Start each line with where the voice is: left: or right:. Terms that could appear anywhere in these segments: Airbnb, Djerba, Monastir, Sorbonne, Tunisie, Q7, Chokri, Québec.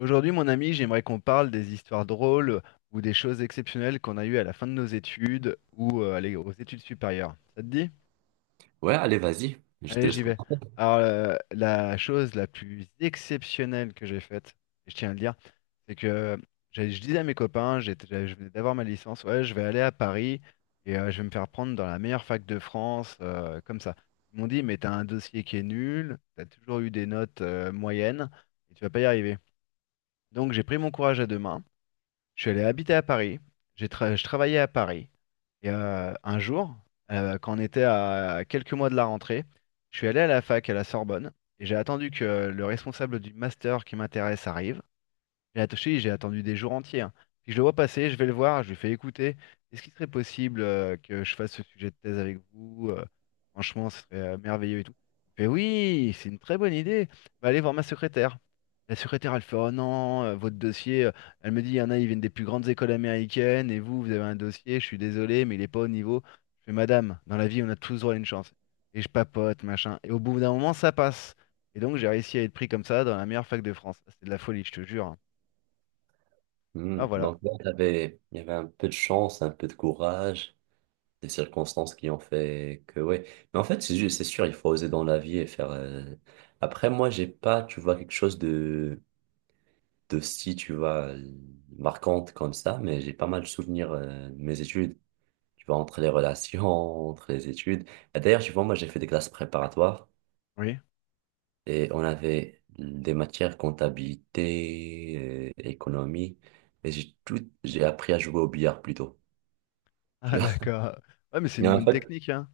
left: Aujourd'hui, mon ami, j'aimerais qu'on parle des histoires drôles ou des choses exceptionnelles qu'on a eues à la fin de nos études ou allez, aux études supérieures. Ça te dit?
right: Ouais, allez, vas-y. Je te
left: Allez,
right: laisse
left: j'y vais.
right: commencer.
left: Alors, la chose la plus exceptionnelle que j'ai faite, et je tiens à le dire, c'est que je disais à mes copains, je venais d'avoir ma licence, ouais, je vais aller à Paris et je vais me faire prendre dans la meilleure fac de France, comme ça. Ils m'ont dit, mais t'as un dossier qui est nul, t'as toujours eu des notes moyennes et tu vas pas y arriver. Donc, j'ai pris mon courage à deux mains. Je suis allé habiter à Paris. Je travaillais à Paris. Et un jour, quand on était à quelques mois de la rentrée, je suis allé à la fac à la Sorbonne et j'ai attendu que le responsable du master qui m'intéresse arrive. J'ai attaché, j'ai attendu des jours entiers, hein. Puis je le vois passer, je vais le voir, je lui fais écouter. Est-ce qu'il serait possible que je fasse ce sujet de thèse avec vous? Franchement, ce serait merveilleux et tout. Il me fait oui, c'est une très bonne idée. Bah, allez voir ma secrétaire. La secrétaire, elle fait oh non, votre dossier. Elle me dit, il y en a, ils viennent des plus grandes écoles américaines et vous, vous avez un dossier, je suis désolé, mais il n'est pas au niveau. Je fais madame, dans la vie, on a tous droit à une chance. Et je papote, machin. Et au bout d'un moment, ça passe. Et donc, j'ai réussi à être pris comme ça dans la meilleure fac de France. Ah, c'est de la folie, je te jure, hein. Ah voilà,
right: Donc là, il y avait un peu de chance, un peu de courage, des circonstances qui ont fait que, ouais. Mais en fait, c'est sûr, il faut oser dans la vie et faire. Après, moi, j'ai pas, tu vois, quelque chose de si, tu vois, marquante comme ça, mais j'ai pas mal de souvenirs de mes études. Tu vois, entre les relations, entre les études. Et d'ailleurs, tu vois, moi, j'ai fait des classes préparatoires.
left: oui.
right: Et on avait des matières comptabilité, économie, et j'ai appris à jouer au billard plutôt. Tu
left: Ah,
right: vois?
left: d'accord. Ouais, mais c'est
right: Mais
left: une
right: en
left: bonne
right: fait,
left: technique, hein.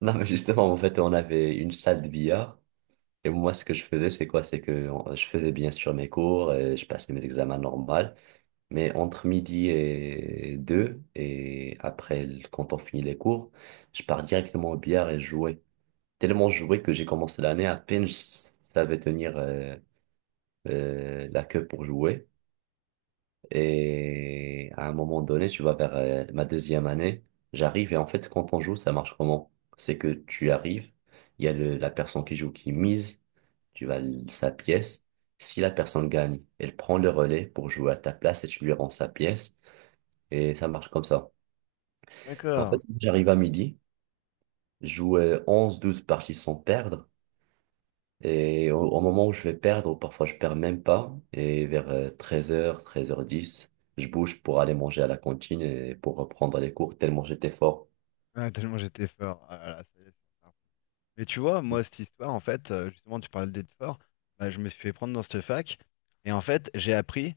right: non, mais justement, en fait, on avait une salle de billard. Et moi, ce que je faisais, c'est quoi? C'est que je faisais bien sûr mes cours, et je passais mes examens normaux, mais entre midi et deux, et après, quand on finit les cours, je pars directement au billard et jouais. Tellement joué que j'ai commencé l'année, à peine je savais tenir la queue pour jouer. Et à un moment donné, tu vas vers ma deuxième année. J'arrive et en fait, quand on joue, ça marche comment? C'est que tu arrives, il y a la personne qui joue qui mise, tu vas sa pièce. Si la personne gagne, elle prend le relais pour jouer à ta place et tu lui rends sa pièce. Et ça marche comme ça. En
left: D'accord.
right: fait, j'arrive à midi, je joue 11-12 parties sans perdre. Et au moment où je vais perdre, ou parfois je perds même pas, et vers 13 h, 13 h 10, je bouge pour aller manger à la cantine et pour reprendre les cours tellement j'étais fort.
left: Ah, tellement j'étais fort. Ah là là, ça y est, c'est fort. Mais tu vois, moi, cette histoire, en fait, justement, tu parlais d'être fort. Bah, je me suis fait prendre dans cette fac. Et en fait, j'ai appris,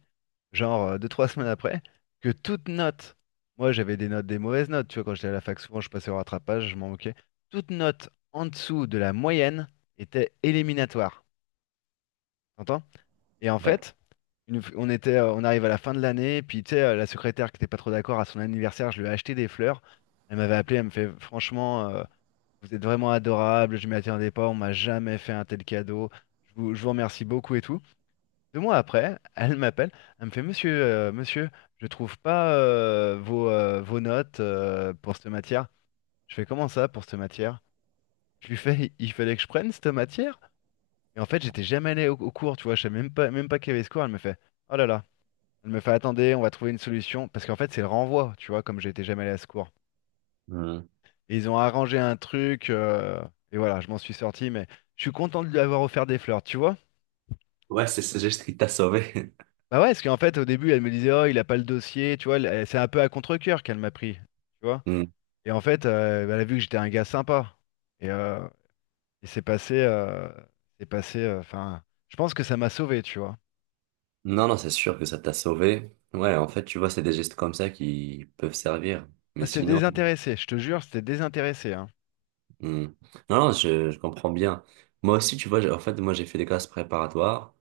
left: genre, 2, 3 semaines après, que toute note, moi, j'avais des notes, des mauvaises notes. Tu vois, quand j'étais à la fac, souvent, je passais au rattrapage, je m'en moquais. Toute note en dessous de la moyenne était éliminatoire. T'entends? Et en
right: Ouais.
left: fait, on était, on arrive à la fin de l'année, puis tu sais, la secrétaire qui n'était pas trop d'accord à son anniversaire, je lui ai acheté des fleurs. Elle m'avait appelé, elle me fait, franchement, vous êtes vraiment adorable, je m'y attendais pas, on m'a jamais fait un tel cadeau. Je vous remercie beaucoup et tout. 2 mois après, elle m'appelle, elle me fait, monsieur, je trouve pas vos notes pour cette matière. Je fais comment ça pour cette matière? Je lui fais, il fallait que je prenne cette matière? Et en fait, j'étais jamais allé au cours, tu vois, je savais même pas qu'il y avait ce cours. Elle me fait, oh là là. Elle me fait attendez, on va trouver une solution. Parce qu'en fait, c'est le renvoi, tu vois, comme j'étais jamais allé à ce cours.
right: Hmm.
left: Et ils ont arrangé un truc, et voilà, je m'en suis sorti, mais je suis content de lui avoir offert des fleurs, tu vois.
right: Ouais, c'est ce geste qui t'a sauvé.
left: Bah ouais, parce qu'en fait, au début, elle me disait, oh, il a pas le dossier, tu vois, c'est un peu à contre-cœur qu'elle m'a pris, tu vois.
right: Hmm.
left: Et en fait, bah, elle a vu que j'étais un gars sympa. Et, euh, et c'est passé, enfin, je pense que ça m'a sauvé, tu vois.
right: Non, non, c'est sûr que ça t'a sauvé. Ouais, en fait, tu vois, c'est des gestes comme ça qui peuvent servir. Mais
left: Bah, c'était
right: sinon.
left: désintéressé, je te jure, c'était désintéressé, hein.
right: hmm. Non, non, je comprends bien. Moi aussi, tu vois, en fait, moi, j'ai fait des classes préparatoires.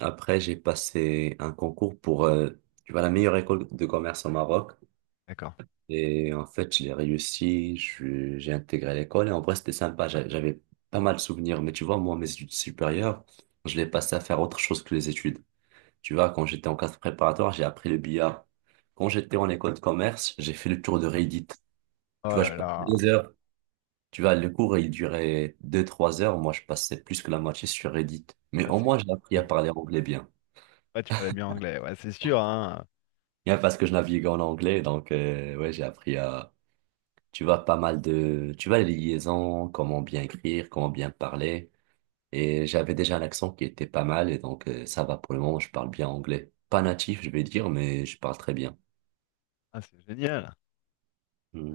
right: Après, j'ai passé un concours pour, tu vois, la meilleure école de commerce au Maroc.
left: D'accord.
right: Et en fait, je l'ai réussi, j'ai intégré l'école et en vrai, c'était sympa. J'avais pas mal de souvenirs, mais tu vois, moi, mes études supérieures, je l'ai passé à faire autre chose que les études. Tu vois, quand j'étais en classe préparatoire, j'ai appris le billard. Quand j'étais en école de commerce, j'ai fait le tour de Reddit. Tu
left: Oh
right: vois, je
left: là
right: passais
left: là,
right: 2 heures. Tu vois, le cours, il durait 2, 3 heures. Moi, je passais plus que la moitié sur Reddit. Mais
left: ah,
right: au
left: c'est
right: moins, j'ai appris
left: la
right: à parler anglais bien.
left: Ouais, tu parlais bien anglais, ouais, c'est sûr, hein.
right: Bien parce que je naviguais en anglais, donc, ouais, j'ai appris tu vois pas mal de, tu vois les liaisons, comment bien écrire, comment bien parler. Et j'avais déjà un accent qui était pas mal et donc ça va pour le moment, je parle bien anglais. Pas natif, je vais dire, mais je parle très bien.
left: Ah, c'est génial.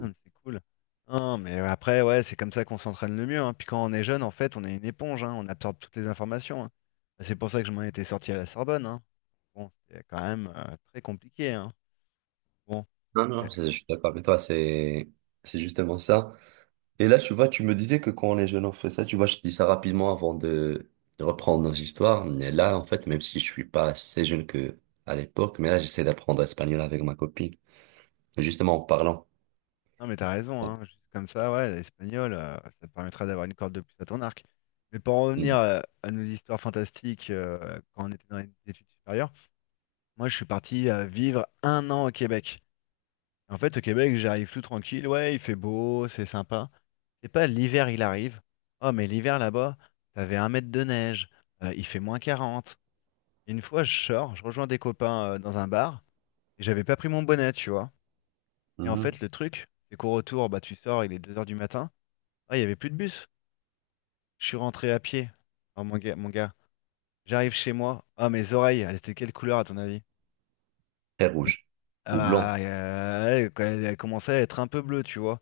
left: Ah, c'est cool. Non, mais après, ouais, c'est comme ça qu'on s'entraîne le mieux, hein. Puis quand on est jeune, en fait, on est une éponge, hein. On absorbe toutes les informations, hein. Bah, c'est pour ça que je m'en étais sorti à la Sorbonne, hein. Bon, c'était quand même très compliqué, hein. Bon,
right: Non,
left: eh,
right: non, je suis d'accord avec toi, c'est justement ça. Et là, tu vois, tu me disais que quand les jeunes ont fait ça, tu vois, je te dis ça rapidement avant de reprendre nos histoires. Mais là, en fait, même si je suis pas assez jeune que à l'époque, mais là, j'essaie d'apprendre espagnol avec ma copine, justement en parlant.
left: non, mais t'as raison, hein. Juste comme ça, ouais, l'espagnol, ça te permettra d'avoir une corde de plus à ton arc. Mais pour en revenir
right: Mhm.
left: à nos histoires fantastiques quand on était dans les études supérieures, moi, je suis parti vivre un an au Québec. En fait, au Québec, j'arrive tout tranquille. Ouais, il fait beau, c'est sympa. C'est pas l'hiver, il arrive. Oh, mais l'hiver là-bas, t'avais 1 mètre de neige, il fait -40. Et une fois, je sors, je rejoins des copains dans un bar, et j'avais pas pris mon bonnet, tu vois. Et en fait,
right: Mhm.
left: le truc, c'est qu'au retour, bah, tu sors, il est 2 h du matin. Ah, il y avait plus de bus. Je suis rentré à pied. Oh, mon gars, mon gars. J'arrive chez moi. Oh, mes oreilles, elles étaient de quelle couleur à ton avis?
right: Très rouge. Ou blanc.
left: Ah, elle, quand elle commençait à être un peu bleue, tu vois.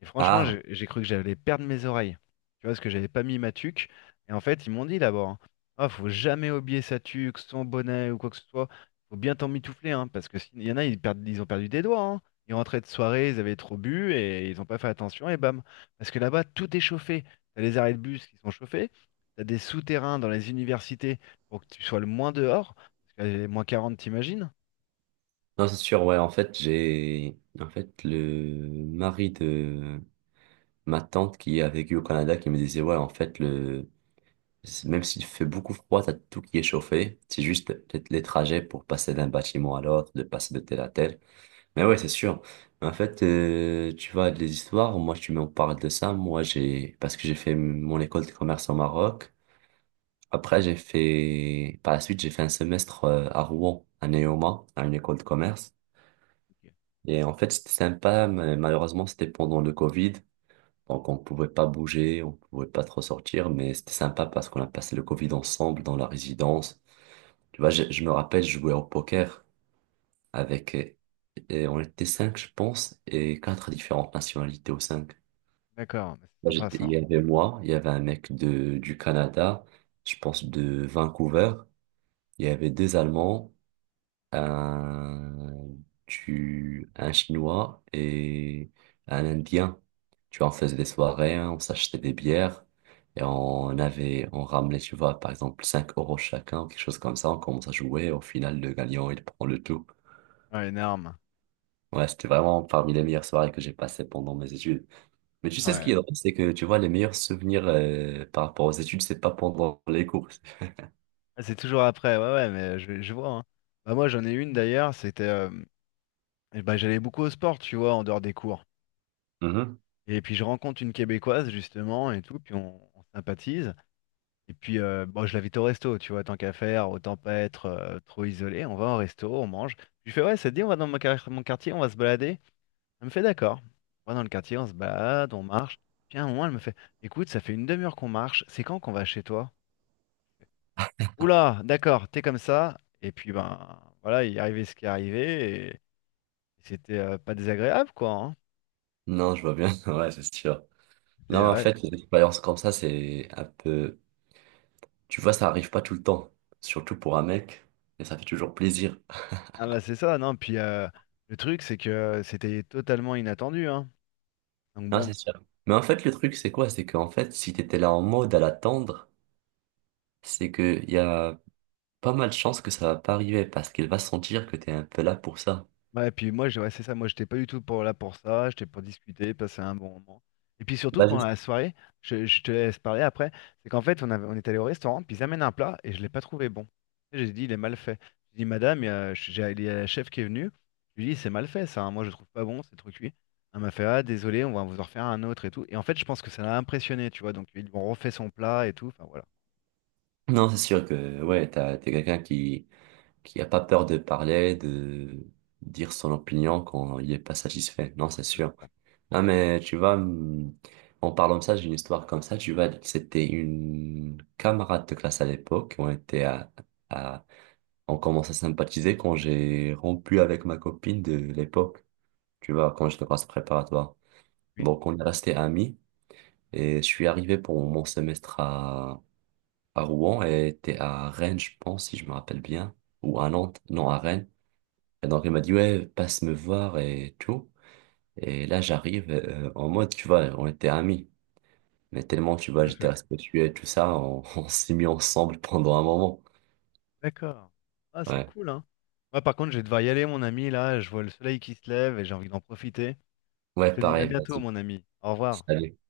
left: Et franchement,
right: Ah,
left: j'ai cru que j'allais perdre mes oreilles. Tu vois, parce que j'avais pas mis ma tuque. Et en fait, ils m'ont dit d'abord, hein, ah, faut jamais oublier sa tuque, son bonnet ou quoi que ce soit. Faut bien t'en mitoufler, hein, parce que s'il y en a, ils perdent, ils ont perdu des doigts, hein. Ils rentraient de soirée, ils avaient trop bu et ils ont pas fait attention et bam. Parce que là-bas, tout est chauffé. T'as les arrêts de bus qui sont chauffés. T'as des souterrains dans les universités pour que tu sois le moins dehors. Parce que -40, t'imagines?
right: non, c'est sûr, ouais, en fait, en fait, le mari de ma tante qui a vécu au Canada qui me disait, ouais, en fait, même s'il fait beaucoup froid, t'as tout qui est chauffé. C'est juste peut-être les trajets pour passer d'un bâtiment à l'autre, de passer de tel à tel. Mais ouais, c'est sûr. En fait, tu vois, les histoires, moi, tu m'en parles de ça. Moi, parce que j'ai fait mon école de commerce au Maroc. Après, par la suite, j'ai fait un semestre à Rouen, à Neoma, à une école de commerce. Et en fait, c'était sympa, mais malheureusement, c'était pendant le Covid. Donc, on pouvait pas bouger, on pouvait pas trop sortir, mais c'était sympa parce qu'on a passé le Covid ensemble dans la résidence. Tu vois, je me rappelle, je jouais au poker avec, et on était cinq, je pense, et quatre différentes nationalités aux cinq.
left: D'accord, mais c'est
right: Là,
left: sympa
right: Il
left: ça.
right: y avait moi, il y avait un mec du Canada, je pense de Vancouver, il y avait deux Allemands, un, un Chinois et un Indien. Tu vois, on faisait des soirées, hein, on s'achetait des bières et on ramenait, tu vois, par exemple, 5 € chacun, quelque chose comme ça. On commence à jouer. Et au final, le gagnant, il prend le tout.
left: Ouais, une arme,
right: Ouais, c'était vraiment parmi les meilleures soirées que j'ai passées pendant mes études. Mais tu sais ce qui
left: ouais.
right: est drôle, c'est que tu vois, les meilleurs souvenirs par rapport aux études, c'est pas pendant les cours.
left: Ah, c'est toujours après, ouais, ouais, mais je vois, hein. Bah, moi, j'en ai une d'ailleurs, c'était, ben, j'allais beaucoup au sport, tu vois, en dehors des cours.
right: Mhm.
left: Et puis, je rencontre une Québécoise, justement, et tout, puis on sympathise. Et puis, bon, je l'invite au resto, tu vois, tant qu'à faire, autant pas être trop isolé. On va au resto, on mange. Je lui fais, ouais, ça te dit, on va dans mon quartier, on va se balader. Elle me fait, d'accord. On va dans le quartier, on se balade, on marche. Puis, à un moment, elle me fait, écoute, ça fait une demi-heure qu'on marche, c'est quand qu'on va chez toi? Oula, d'accord, t'es comme ça. Et puis, ben, voilà, il est arrivé ce qui est arrivé. Et c'était pas désagréable, quoi, hein.
right: Non, je vois bien. Ouais, c'est sûr.
left: C'est,
right: Non, en
left: ouais.
right: fait, les expériences comme ça, c'est un peu. Tu vois, ça arrive pas tout le temps, surtout pour un mec, et ça fait toujours plaisir.
left: Ah, bah, c'est ça, non. Puis, le truc, c'est que c'était totalement inattendu, hein. Donc,
right: Non,
left: bon.
right: c'est sûr. Mais en fait, le truc, c'est quoi? C'est qu'en fait, si t'étais là en mode à l'attendre, c'est que y a pas mal de chances que ça va pas arriver, parce qu'il va sentir que t'es un peu là pour ça.
left: Ouais, et puis moi, ouais, c'est ça, moi j'étais pas du tout pour là pour ça, j'étais pour discuter, passer un bon moment. Et puis surtout
right: Bah,
left: pendant
right: juste-
left: la soirée, je te laisse parler après, c'est qu'en fait on est allé au restaurant, puis ils amènent un plat et je l'ai pas trouvé bon. Et j'ai dit il est mal fait. J'ai dit madame, il y a la chef qui est venue, je lui ai dit c'est mal fait ça, hein, moi je trouve pas bon, c'est trop cuit. Elle m'a fait ah désolé, on va vous en refaire un autre et tout. Et en fait je pense que ça l'a impressionné, tu vois, donc ils lui ont refait son plat et tout, enfin voilà.
right: Non, c'est sûr que, ouais, t'es quelqu'un qui a pas peur de parler, de dire son opinion quand il est pas satisfait. Non, c'est sûr. Non, mais tu vois, en parlant de ça, j'ai une histoire comme ça. Tu vois, c'était une camarade de classe à l'époque. On était à, on commence à sympathiser quand j'ai rompu avec ma copine de l'époque. Tu vois, quand j'étais en classe préparatoire.
left: Oui,
right: Donc, on est resté amis et je suis arrivé pour mon semestre à Rouen et était à Rennes, je pense, si je me rappelle bien. Ou à Nantes. Non, à Rennes. Donc il m'a dit, ouais, passe me voir et tout. Et là, j'arrive en mode, tu vois, on était amis. Mais tellement, tu vois,
left: tout à
right: j'étais
left: fait.
right: respectueux et tout ça, on, on s'est mis ensemble pendant un moment.
left: D'accord. Ah, c'est
right: Ouais,
left: cool, hein. Moi, par contre, je vais devoir y aller, mon ami. Là, je vois le soleil qui se lève et j'ai envie d'en profiter. Je
right: ouais,
left: te dis à
right: pareil,
left: bientôt,
right: vas-y.
left: mon ami. Au revoir.
right: Salut.